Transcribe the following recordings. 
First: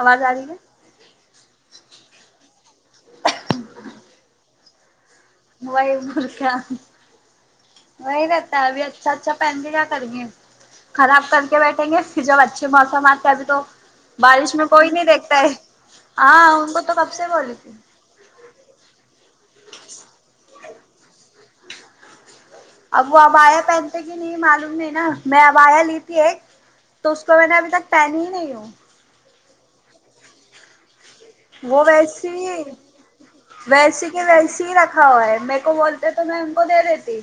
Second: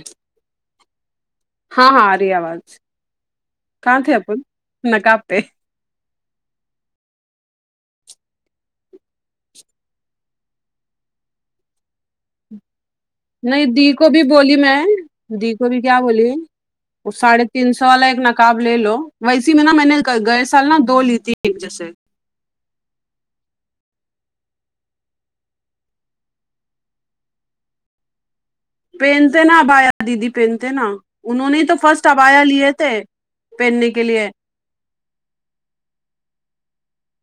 آواز آ رہی ہے ہاں ہاں اری آواز کہاں تھے اپن کپتے وہی اور کیا وہی رہتا ہے ابھی اچھا اچھا پہن کے گیا تھا خراب کر کے بیٹھیں گے پھر جب اچھے موسم آ نہیں دی کو بھی بولی میں دیکھتا ہے دی کو بھی کیا بولی ہاں ان کو تو وہ کب سے ساڑھے بولی تھی تین سو والا ایک ن کاب لے لو ویسی میں نا میں نے گئے گئے سال نا دو لی تھی ایک جیسے اب وہ ابایا پہنتے کی نہیں معلوم نہیں نا میں ابایا لی تھی ایک تو اس کو میں نے ابھی تک پہنی ہی نہیں ہوں پہنتے نا عبایا دیدی پہنتے نا انہوں نے تو وہ فرسٹ ابایا ویسی لیے تھے پہننے کے لیے ایسے رکھ ہائے میرے کو بولتے تو میں ان کو دے دیتی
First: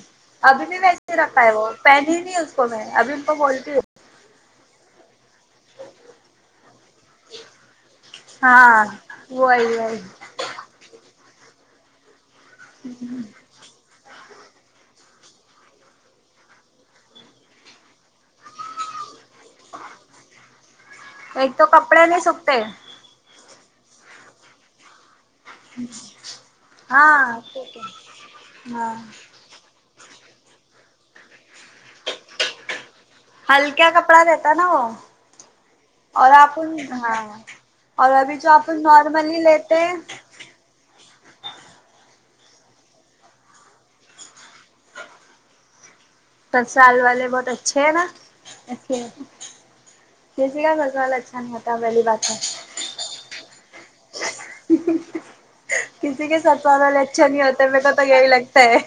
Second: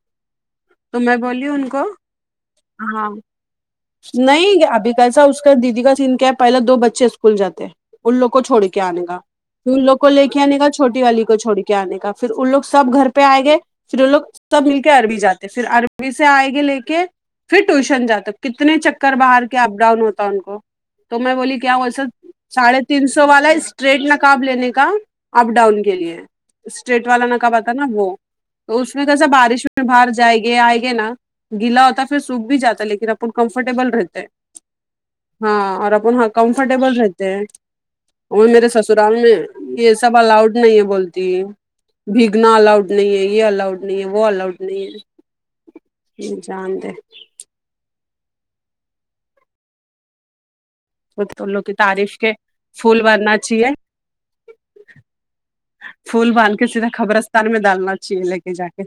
ابھی بھی تو ویسے میں ہی رکھا بولی ہے ان وہ کو پہنی ہی نہیں اس میں ہاں ابھی ان کو بولتی ہو نہیں ابھی کیسا اس کا دیدی کا سین کیا ہے پہلا دو بچے اسکول جاتے ان لوگ کو چھوڑ کے ہاں آنے کا پھر وہی ان لوگ وہی کو لے آنے کا چھوٹی والی کو چھوڑ کے آنے کا پھر ان لوگ سب گھر پہ آئے گئے پھر وہ لوگ سب مل کے عربی جاتے ہیں پھر عربی سے آئے گے لے کے پھر ٹیوشن جاتا کتنے چکر باہر کے اپ ڈاؤن ہوتا ان کو تو میں بولی کیا وسا ساڑھے تین سو والا ہے اسٹریٹ نقاب لینے کا اپ ڈاؤن کے لیے اسٹیٹ والا نقاب آتا نا وہ تو اس میں کیسا بارش باہر جائیں گے آئے گے نا گلا ہوتا پھر سوکھ بھی جاتا لیکن اب کمفرٹبل رہتے ہاں اور اب ہاں آپن کمفرٹبل ہاں رہتے ہیں اور ابھی وہ جو آپ میرے سسرال میں نارملی لیتے یہ ہیں سب الاؤڈ نہیں ہے بولتی ہے بھیگنا الاؤڈ نہیں ہے یہ الاؤڈ نہیں ہے وہ الاؤڈ نہیں ہے پر جان دے سسرال والے بہت اچھے ہیں نا کیسے ہے اسلئے بس سسرال وہ اچھا تو نہیں لوگ کی ہوتا پہلی تعریف بات کے ہے پھول بھرنا چاہیے کسی پھول باند کے سسرال سیدھا والے اچھے نہیں قبرستان میں ہوتے میرے کو ڈالنا تو یہی چاہیے لے کے لگتا جا ہے کے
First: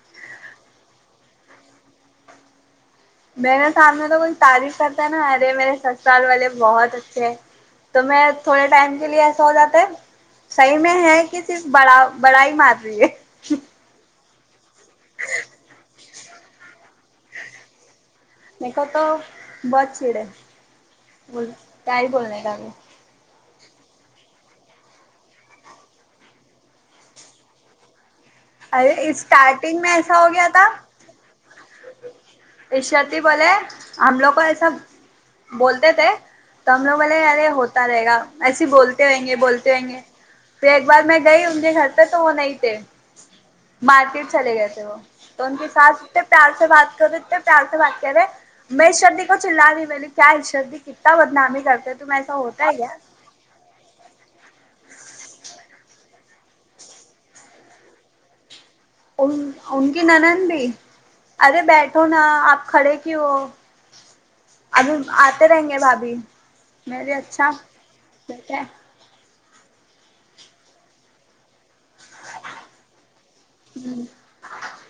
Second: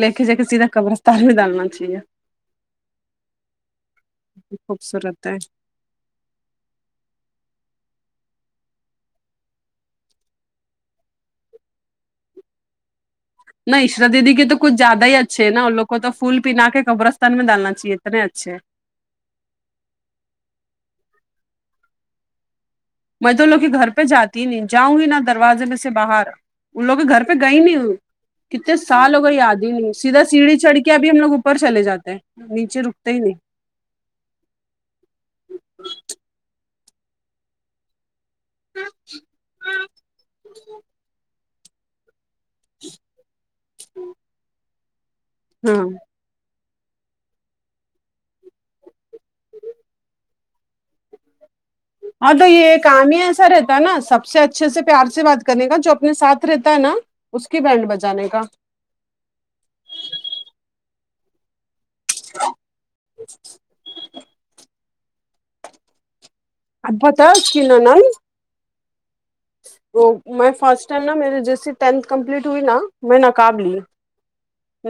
لےکے جا کے سیدھا قبرستان میں ڈالنا چاہیے میرے سامنے تو کچھ تعریف کرتا ہے نا ارے میرے س سال والے بہت اچھے ہیں تو میں تھوڑے ٹائم کے لیے ایسا ہو جاتا ہے صحیح میں ہے کہ صرف بڑا بڑا ہی مار رہی ہے نہ عشرت دیدی کے تو کچھ زیادہ ہی اچھے نا ان لوگ کو پھول پنا کے قبرستان میں ڈالنا چاہیے اتنے اچھے ہیں ایکا تو بس چڑ ہے بول کیا ہی بولنا گا میں تو لوگ کے گھر پہ جاتی ہی نہیں جاؤں گی نا دروازے میں سے باہر ان لوگ گھر پہ گئی نہیں کتنے ارے سال ہو گئے یاد ہی اسٹارٹنگ میں نہیں ایسا سیدھا ہو گیا سیڑھی تھا چڑھ کے اب بھی ہم لوگ اوپر چلے جاتے ہیں نیچے رکتے ہی عشرتی نہیں بولے ہم لوگ کو ایسا بولتے تھے تو ہم لوگ بولے یارے ہوتا رہے گا ایسے ہی بولتے ہوئیں گے بولتے ہوئیں گے پھر ایک بار میں گئی ان کے گھر پہ تو وہ نہیں تے مارکیٹ چلے گئے تھے وہ تو ان کی ہاں ساس ٹپ پیار سے بات کرو تو اتنے پیار سے بات کر رہے میں عشرت دی کو چلا دی کیا عشرت دی کیتا بدنامی کر ہاں تو یہ کام ہی ہے سر ہے نا سب سے اچھے سے پیار سے بات کرنے کا جو اپنے ساتھ رہتا ہے نا اس کی بانڈ بجانے کا ان ان کی نند بھی ارے بیھ تو نا آپ کھڑے کیوں ہو ابھی آتے رہیں گے بھابھی اب میں بھی پتا ہے اچھا اس کی نند بیٹے وہ میں فرسٹ ٹائم نا میرے جیسے ٹینتھ کمپلیٹ ہوئی نا میں نقاب لی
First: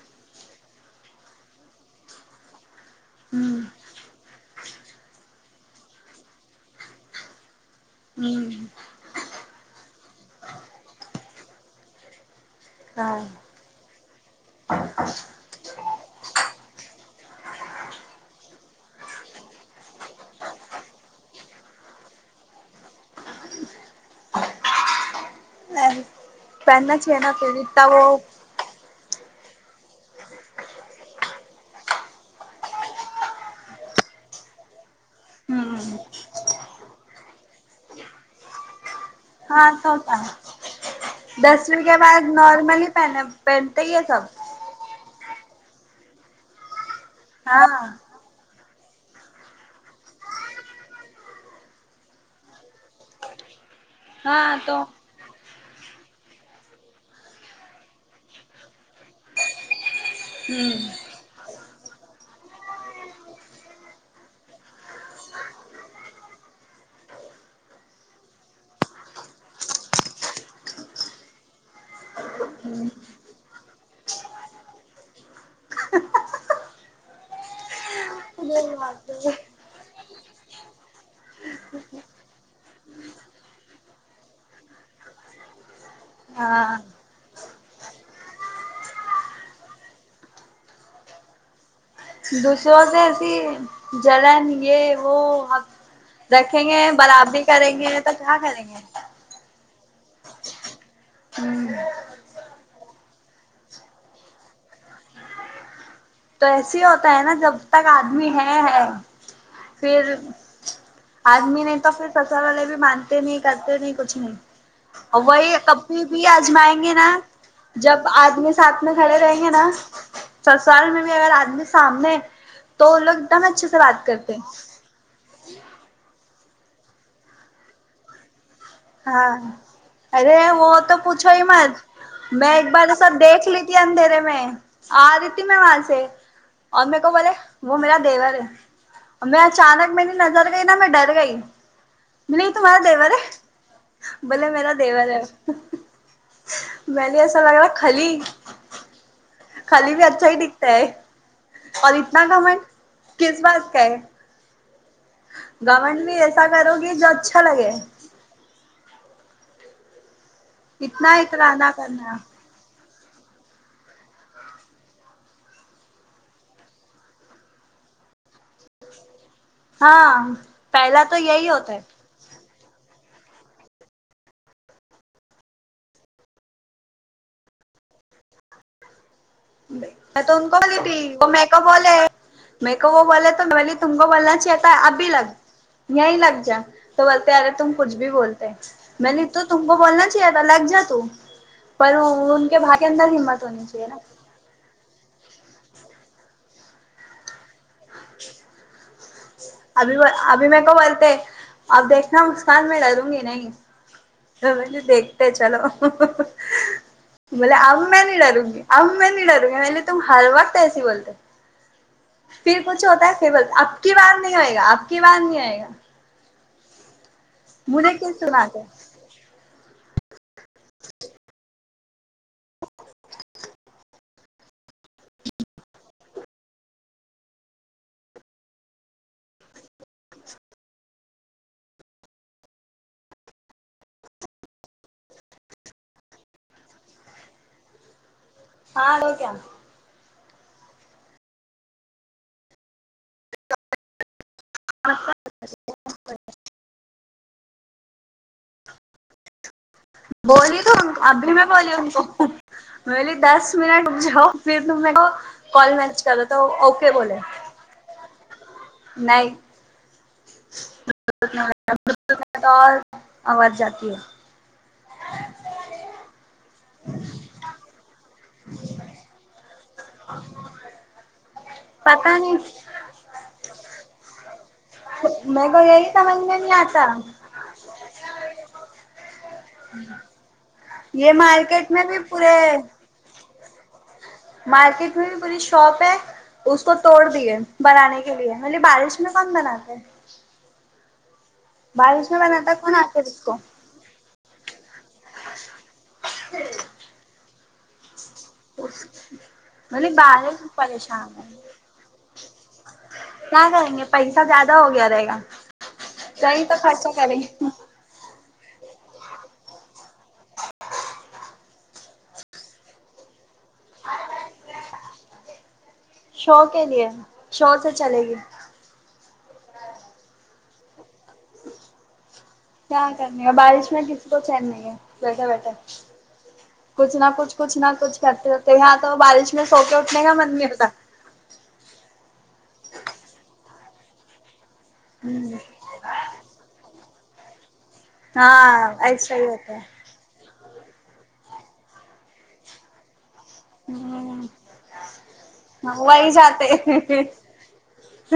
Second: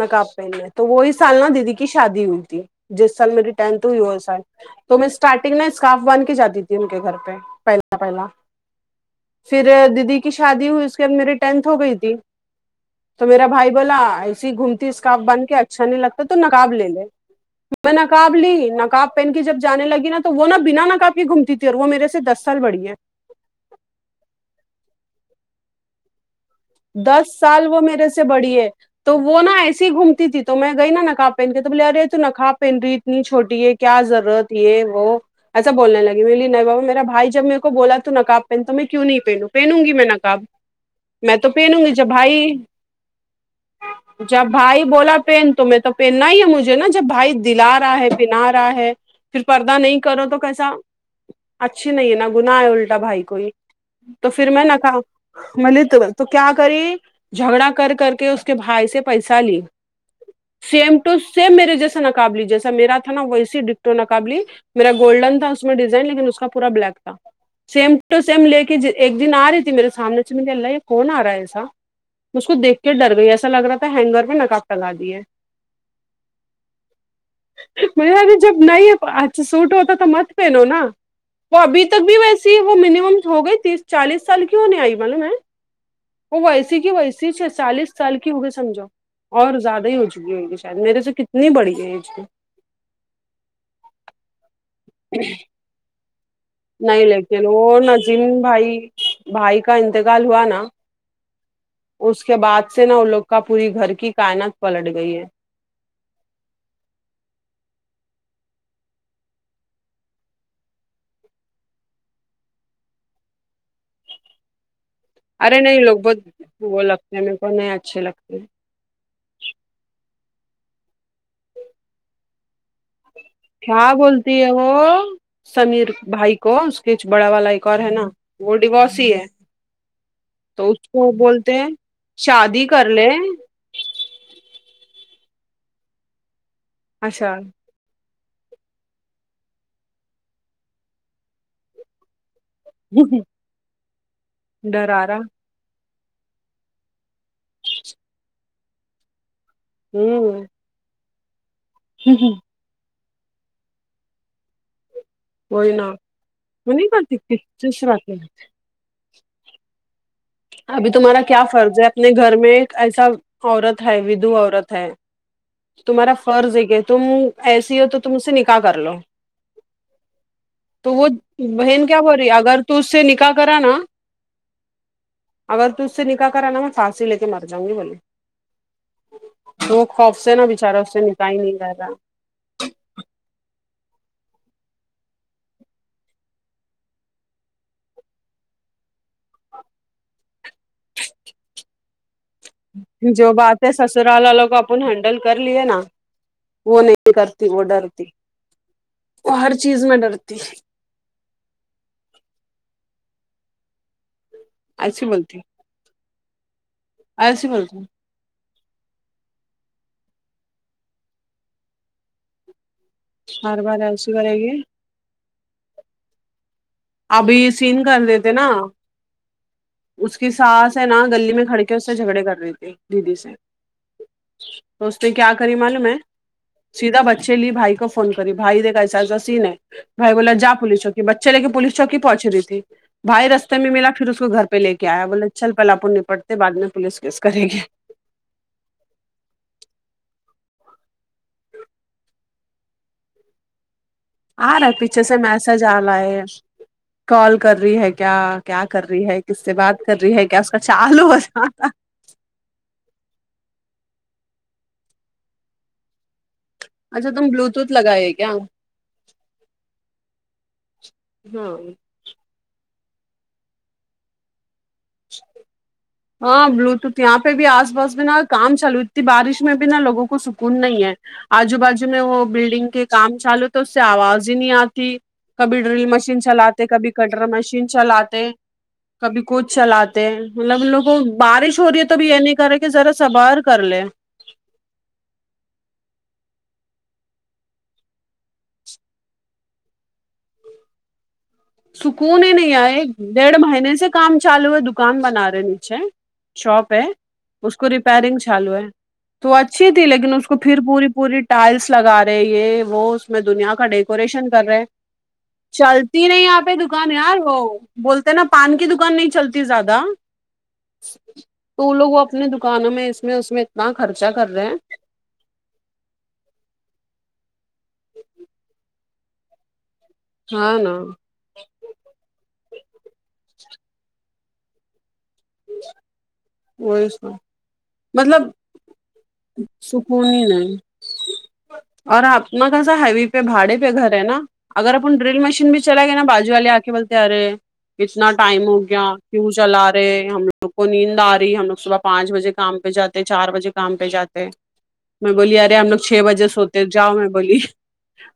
نقاب پہنا تو وہی سال نا دیدی کی شادی ہوئی تھی جس سال میری ہوں ٹینتھ ہوئی ہو سال تو میں اسٹارٹ پھر میں اسکاف باندھ کے جاتی تھی ان کے گھر پہ پہلا ہوں پہلا ہوں پھر دیدی کی شادی ہوئی اس کے بعد میری ٹینتھ ہو گئی تھی ہاں تو میرا بھائی بولا تو گھومتی اسکارف بن کے اچھا نہیں لگتا تو نقاب لے لے میں نقاب لی نقاب پہن کی جب جانے لگی نا تو وہ نا بنا نہ کافی گھومتی تھی اور وہ میرے سے دس سال بڑی ہے [inaudible] چاہیے دس نا پھر سال وہ اتنا میرے سے بڑی ہے تو وہ نا ایسے ہی گھومتی تھی تو میں گئی نا نقاب پہن کے تو بولے ارے تو نقاب پہن ری اتنی چھوٹی ہے کیا ضرورت یہ وہ ایسا ہوں بولنے لگے میں نہیں بابا میرا بھائی جب میرے کو بولا تو نقاب پہ تو میں کیوں نہیں پہنوں ہاں پہنوں تو گی میں ہوتا نکاب ہے دسویں کے بعد نارمل ہی پہنے پہنتے ہے سب جب بھائی بولا پین تمہیں تو پہننا ہی ہے مجھے نا جب بھائی دلا ہاں رہا ہے پنا رہا ہے پھر پردہ نہیں کرو تو کیسا اچھی نہیں ہے نا گناہ الٹا بھائی کوئی تو پھر میں نہ کہا ملی تو تو کیا کری جھگڑا کر کر کے اس کے بھائی سے پیسہ لی ہوں سیم توسیم میرے جیسا نقاب لی جیسا میرا تھا نا ویسی ڈٹو نقاب لی میرا گولڈن تھا اس میں ڈیزائن لیکن اس کا پورا بلیک تھا سیم ٹو سیم لے کے ایک دن آ رہی تھی میرے سامنے سے مے اللہ ہو نہ آرا ایسا اسکو کو دیکھ کے ڈر گئی ایسا لگ رہا ہینگر پہ نکاب لگا دی ہے مجے جب نہیں اچھا سوٹ ہوتا تو مت پہنو نا وہ ابھی تک بھی ویسی ہے وہ منیمم ہو گئی تیس چالیس سال کیوں نہیں آئی معلوم ہے وہ ہاں ویسی کی ویسی چالیس سال کی ہوگئے سمجھو اور زیادہ ہی ہو چکی ہوئےگی شاید میرے سے کتنی بڑی ہے ایج میں دوسروں سے ایسی جلن یہ وہ رکھیں گے نہیں برابری لیکن کریں وہ گے تو کیا نظیم کریں بھائی گے بھائی کا انتقال ہوا نا ہ اس کے بعد سے نا ان لوگ کا پوری گھر کی کائنات پلٹ گئی ہے تو ایسے ہی ہوتا ہے نا جب تک آدمی ہے ہے پھر آدمی نہیں تو پھر سسرال والے بھی مانتے نہیں کرتے نہیں کچھ نہیں وہی ارے نہیں لوگ کبھی بہت بھی آجمائیں وہ گے نا لگتے ہیں میرے کو نہیں اچھے جب لگتے آدمی ساتھ میں کھڑے رہیں گے نا سسرال میں بھی اگر آدمی سامنے تو لوگ دم اچھے سے کیا بات کرتے بولتی [unintelligible] سمیر بھائی کو اس کے ا چ بڑا والا ایک اور ہے نا وہ ڈیوورس ہی ہے ہاں ارے وہ اس تو کو پوچھو ہی بولتے ہیں مج میں شادی ایک کر باریہ لے سب دیکھ لی ت اندھیرے میں آ رہی تھی میں وہاں سے اور میکو بولے اچھا وہ میرا دیور ہے اب میں اچانک میری نظر گئی نہ میں ڈر گئی بولی یہ تمہارا دیور ہے بولے میرا ڈرا دیور رہا ہے میں نے ایسا لگا کھلی کھلی بھی اچھا ہی ہوں دکھتا ہے اور اتنا گھمنڈ کس بات کا ہے وہی نا گھمنڈ بھی ایسا وہ کرو نہیں گی جو کرتی اچھا لگے [unintelligible] ابھی اتنا تمہارا کیا اترانا فرض ہے اپنے کرنا گھر میں ایک ایسا عورت ہے ودو عورت ہے تمہارا فرض ہے کہ تم ایسی ہو تو تم اس سے نکاح کر لو ہاں تو پہلا وہ یہی ہوتا ہے بہن کیا ہو رہی اگر تو اس سے نکا ح کرا نا اگر تو اس سے نکاح کرا نا میں پھانسی لے کے مر جاؤں گی بولی میں تو انکو دی تھی وہ میک نہیں اپ کر والے رہا ہے میرے کو وہ بولے تو بلی تم کو بولنا چاہیے تھا اب بھی لگ یہیں لگ جاؤ تو بولتے ارے تم کچھ بھی بولتے میں نے تو تم کو بولنا چاہیے تھا لگ جا تو پراو او ان کے بھائی کے اندر جو ہمت ہونی باتیں چاہیے نا سسرال والو کو اب ان ہینڈل کر لیے نا وہ نہیں کرتی وہ ڈرتی وہ ہر چیز میں ابھی م ڈرتی ابھی میں کو بولتے اب دیکھنا مسکان میں ڈروں گی نہیں تو میں بولی ایسی دیکھتے بولتی چلو ایسی بولے بولتی اب میں نہیں ڈروں گی اب میں نہیں ڈروں گی میں بولی تم ہر وقت ایسی بولتے پھر کچھ ہوتا ہے پھر بول ہر اب کی ایسی بار کرے نہیں ہوئے گی گا اب کی بار نہیں آئے گا ابھی سین مجھے کر کس سے دیتے با نا ت ہے اس کی ساس ہے نا گلی میں کھڑ کے اس سے جھگڑے کر رہی تھی دیدی سے تو اس نے کیا کری معلوم ہے سیدھا بچے لی بھائی کو فون کری بھائی دیکھ ایسا ایسا سین ہے بھائی بولا جا پولیس س بچے لے کے پولیس چوکی پہنچ رہی تھی بھائی رستے میں ملا پھر اس کو گھر پ پہ لے کے آیا بولے چل پہلے اپن نپٹتے ہیں بعد میں پولیس کیس کریں گے ہارڈ ہوگیا آ رہا ہے پیچھے سے میسج آ لا ہے کال کر رہی ہے کیا کیا کر رہی ہے کس سے بات کر رہی ہے کیا اس کا بولی تو چالوں ہو ابھی جا [inaudible] میں بو لی دس منٹ رک جاؤ پھر تم میکو کال میچ کرو تو اوکے اچھا بولے تم بلوتوتھ لگائے کیا نہیں اس ہاں میں تو اور آواز جاتی ہے ہاں بلوتوتھ یہاں پہ بھی آس پاس میں نا کام چالو اتنی بارش میں بھی نا لوگوں کو سکون نہیں ہے آجو بازو میں پتا وہ نہیں بلڈنگ کے کام چالو تو اس سے آواز ہی نہیں آ تی میرے کو کبھی ڈرل یہی سمجھ مشین میں نہیں چلاتے آتا کبھی کٹر مشین چلاتے کبھی کچھ چلاتے مطلب ان لوگ کو یہ بارش ہو مارکیٹ رہی ہے میں تو بھی یہ پورے نہیں کر رہے کہ ذرا صبر کر لے مارکیٹ میں بھی پوری شاپ ہے اس کو توڑ دیے بنانے کے لیے میں بولے بارش میں کون بناتے ہے بارش میں سکون ہی بناتا نہیں کون آئے آخر اس کو ڈیڑھ مہینے سے کام چالو ہے دکان بنا رہے نیچے شاپ ہے اس کو ریپیرنگ چالو ہے تو اچھی تھی بولے لیکن اس کو بارش پھر پوری پریشان پوری ہے ٹائلس لگا رہے یہ وہ اس میں کیا دنیا کا کریں گے پیسہ ڈیکوریشن کر زیادہ رہے ہو گیا رہے گا چلتی نہیں یہاں صحیح پہ تو خرچہ دکان یار کریں وہ گے بولتے نا پان کی دکان نہیں چلتی زیادہ تو وہ لوگ وہ اپنے دکانوں میں اس میں اس میں اتنا خرچہ کر رہے ہیں شو کے لیے شو سے چلے گی ہاں نہ کیا کرنی ہے بارش میں کسی کو چین نہیں ہے بیٹھے بیٹھے وہی کچھ نہ سب، کچھ کچھ نہ کچھ کرتے مطلب ہوتے یہاں تو بارش میں سوکے اٹھنے کا سکون ہی من نہیں ملتا ہے اور اپنا کیسا ہیوی پہ بھاڑے پہ گھر ہے نا اگر اپن ڈرل مشین بھی چلا گیا نا باجو والے آ کے بولتے آ رہے اتنا ٹائم ہو ہاں گیا ایسا ہی کیوں ہوتا چلا ہے رہے ہم لوگ کو نیند آ رہی ہم لوگ صبح پانچ بجے کام پہ جاتے چار بجے کام پہ جاتے ہ ہیں میں بولی ارے ہم لوگ چھ وہی بجے سو جاتے تے جاؤ میں بولی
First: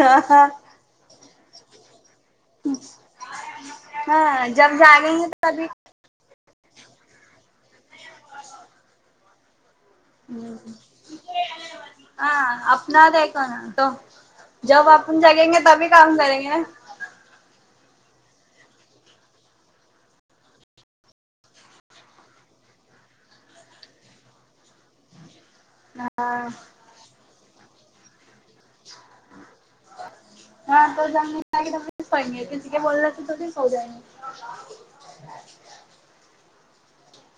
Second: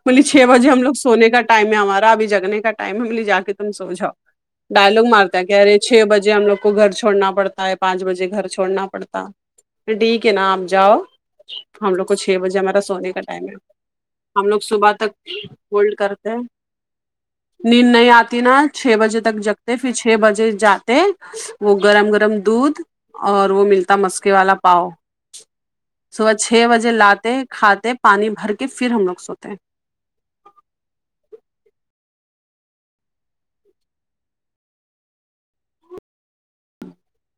میں بولے چھ بجے ہم لوگ سونے کا ٹائم ہے ہمارا اب جگنے کا ٹائم ہے ہم بولا جا کے تم سو جاؤ ہاں جب ڈائلگ جاگیں گے مارتا ہے کہ تبھی ارے چھ بجے ہم لوگ کو گھر چھوڑنا پڑتا ہے پانچ بجے گھر چھوڑنا پڑتا ٹھیک ہے نا آپ جاؤ ہم لوگ کو چھ بجے ہاں ہمارا اپنا سونے کا دیکھو ٹائم نا تو ہے ہم لوگ جب صبح تک اپن جگیں گے تبھی ہولڈ کام کرتے ہیں کریں گے نا نیند نہیں آتی نا چھ بجے تک جگتے پھر چھ بجے جاتے وہ گرم گرم دودھ اور وہ ملتا مسکے والا پاؤ صبح ہاں چھ بجے لاتے کھاتے پانی بھر کے پھر ہم لوگ سوتے ہے ہاں تو جب نیند اے تبھی سو گئے کسی کا بولنے سے تھوڑی سو جائیں گے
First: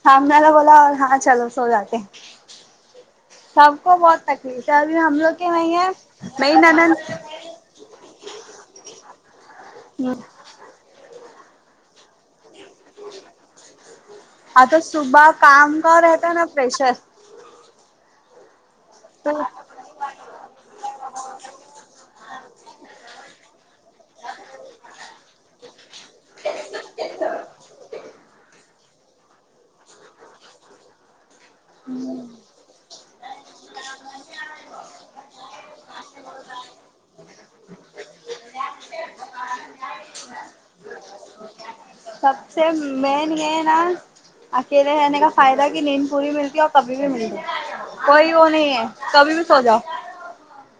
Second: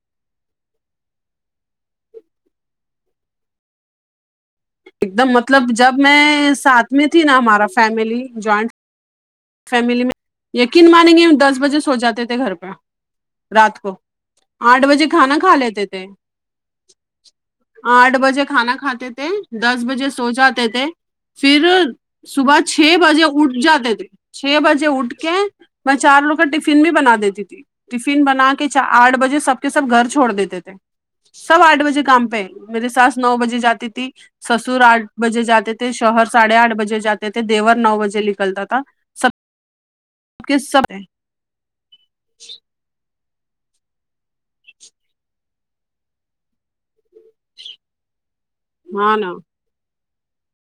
سامنے والا بولا اور ہاں چلو سو جاتے سب کو بہت تکلیف ہے ابھی ایک ہم دم لوگ کے مطلب وہیں ہے جب میں میری ساتھ میں نند تھی نا ہمارا فیملی جوائنٹ فیملی میں یقین مانیں گے ہم دس بجے سو جاتے تھے گھر پہ رات کو ہاں تو آٹھ بجے صبح کھانا کھا کام لیتے کا تھے رہتا ہے نا پریشر آٹھ بجے کھانا کھاتے تھے تو دس بجے سو جاتے تھے پھر صبح چھ بجے اٹھ جاتے تھے چھ بجے اٹھ کے میں چار لوگ کا ٹفن بھی بنا دیتی تھی ٹفن بنا کے آٹھ بجے سب کے سب گھر چھوڑ دیتے تھے سب آٹھ بجے کام پہ میری ساس نو بجے جاتی تھی سسر آٹھ بجے جاتے تھے شوہر ساڑھے آٹھ بجے جاتے تھے دیور نو بجے نکلتا تھا کس سمے سب سے مین یہ نا اکیلے رہنے کا فائدہ کہ نیند پوری ملتی ہے اور کبھی بھی مل گی کوئی وہ نہیں ہے ہاں نا کبھی بھی سوجاؤ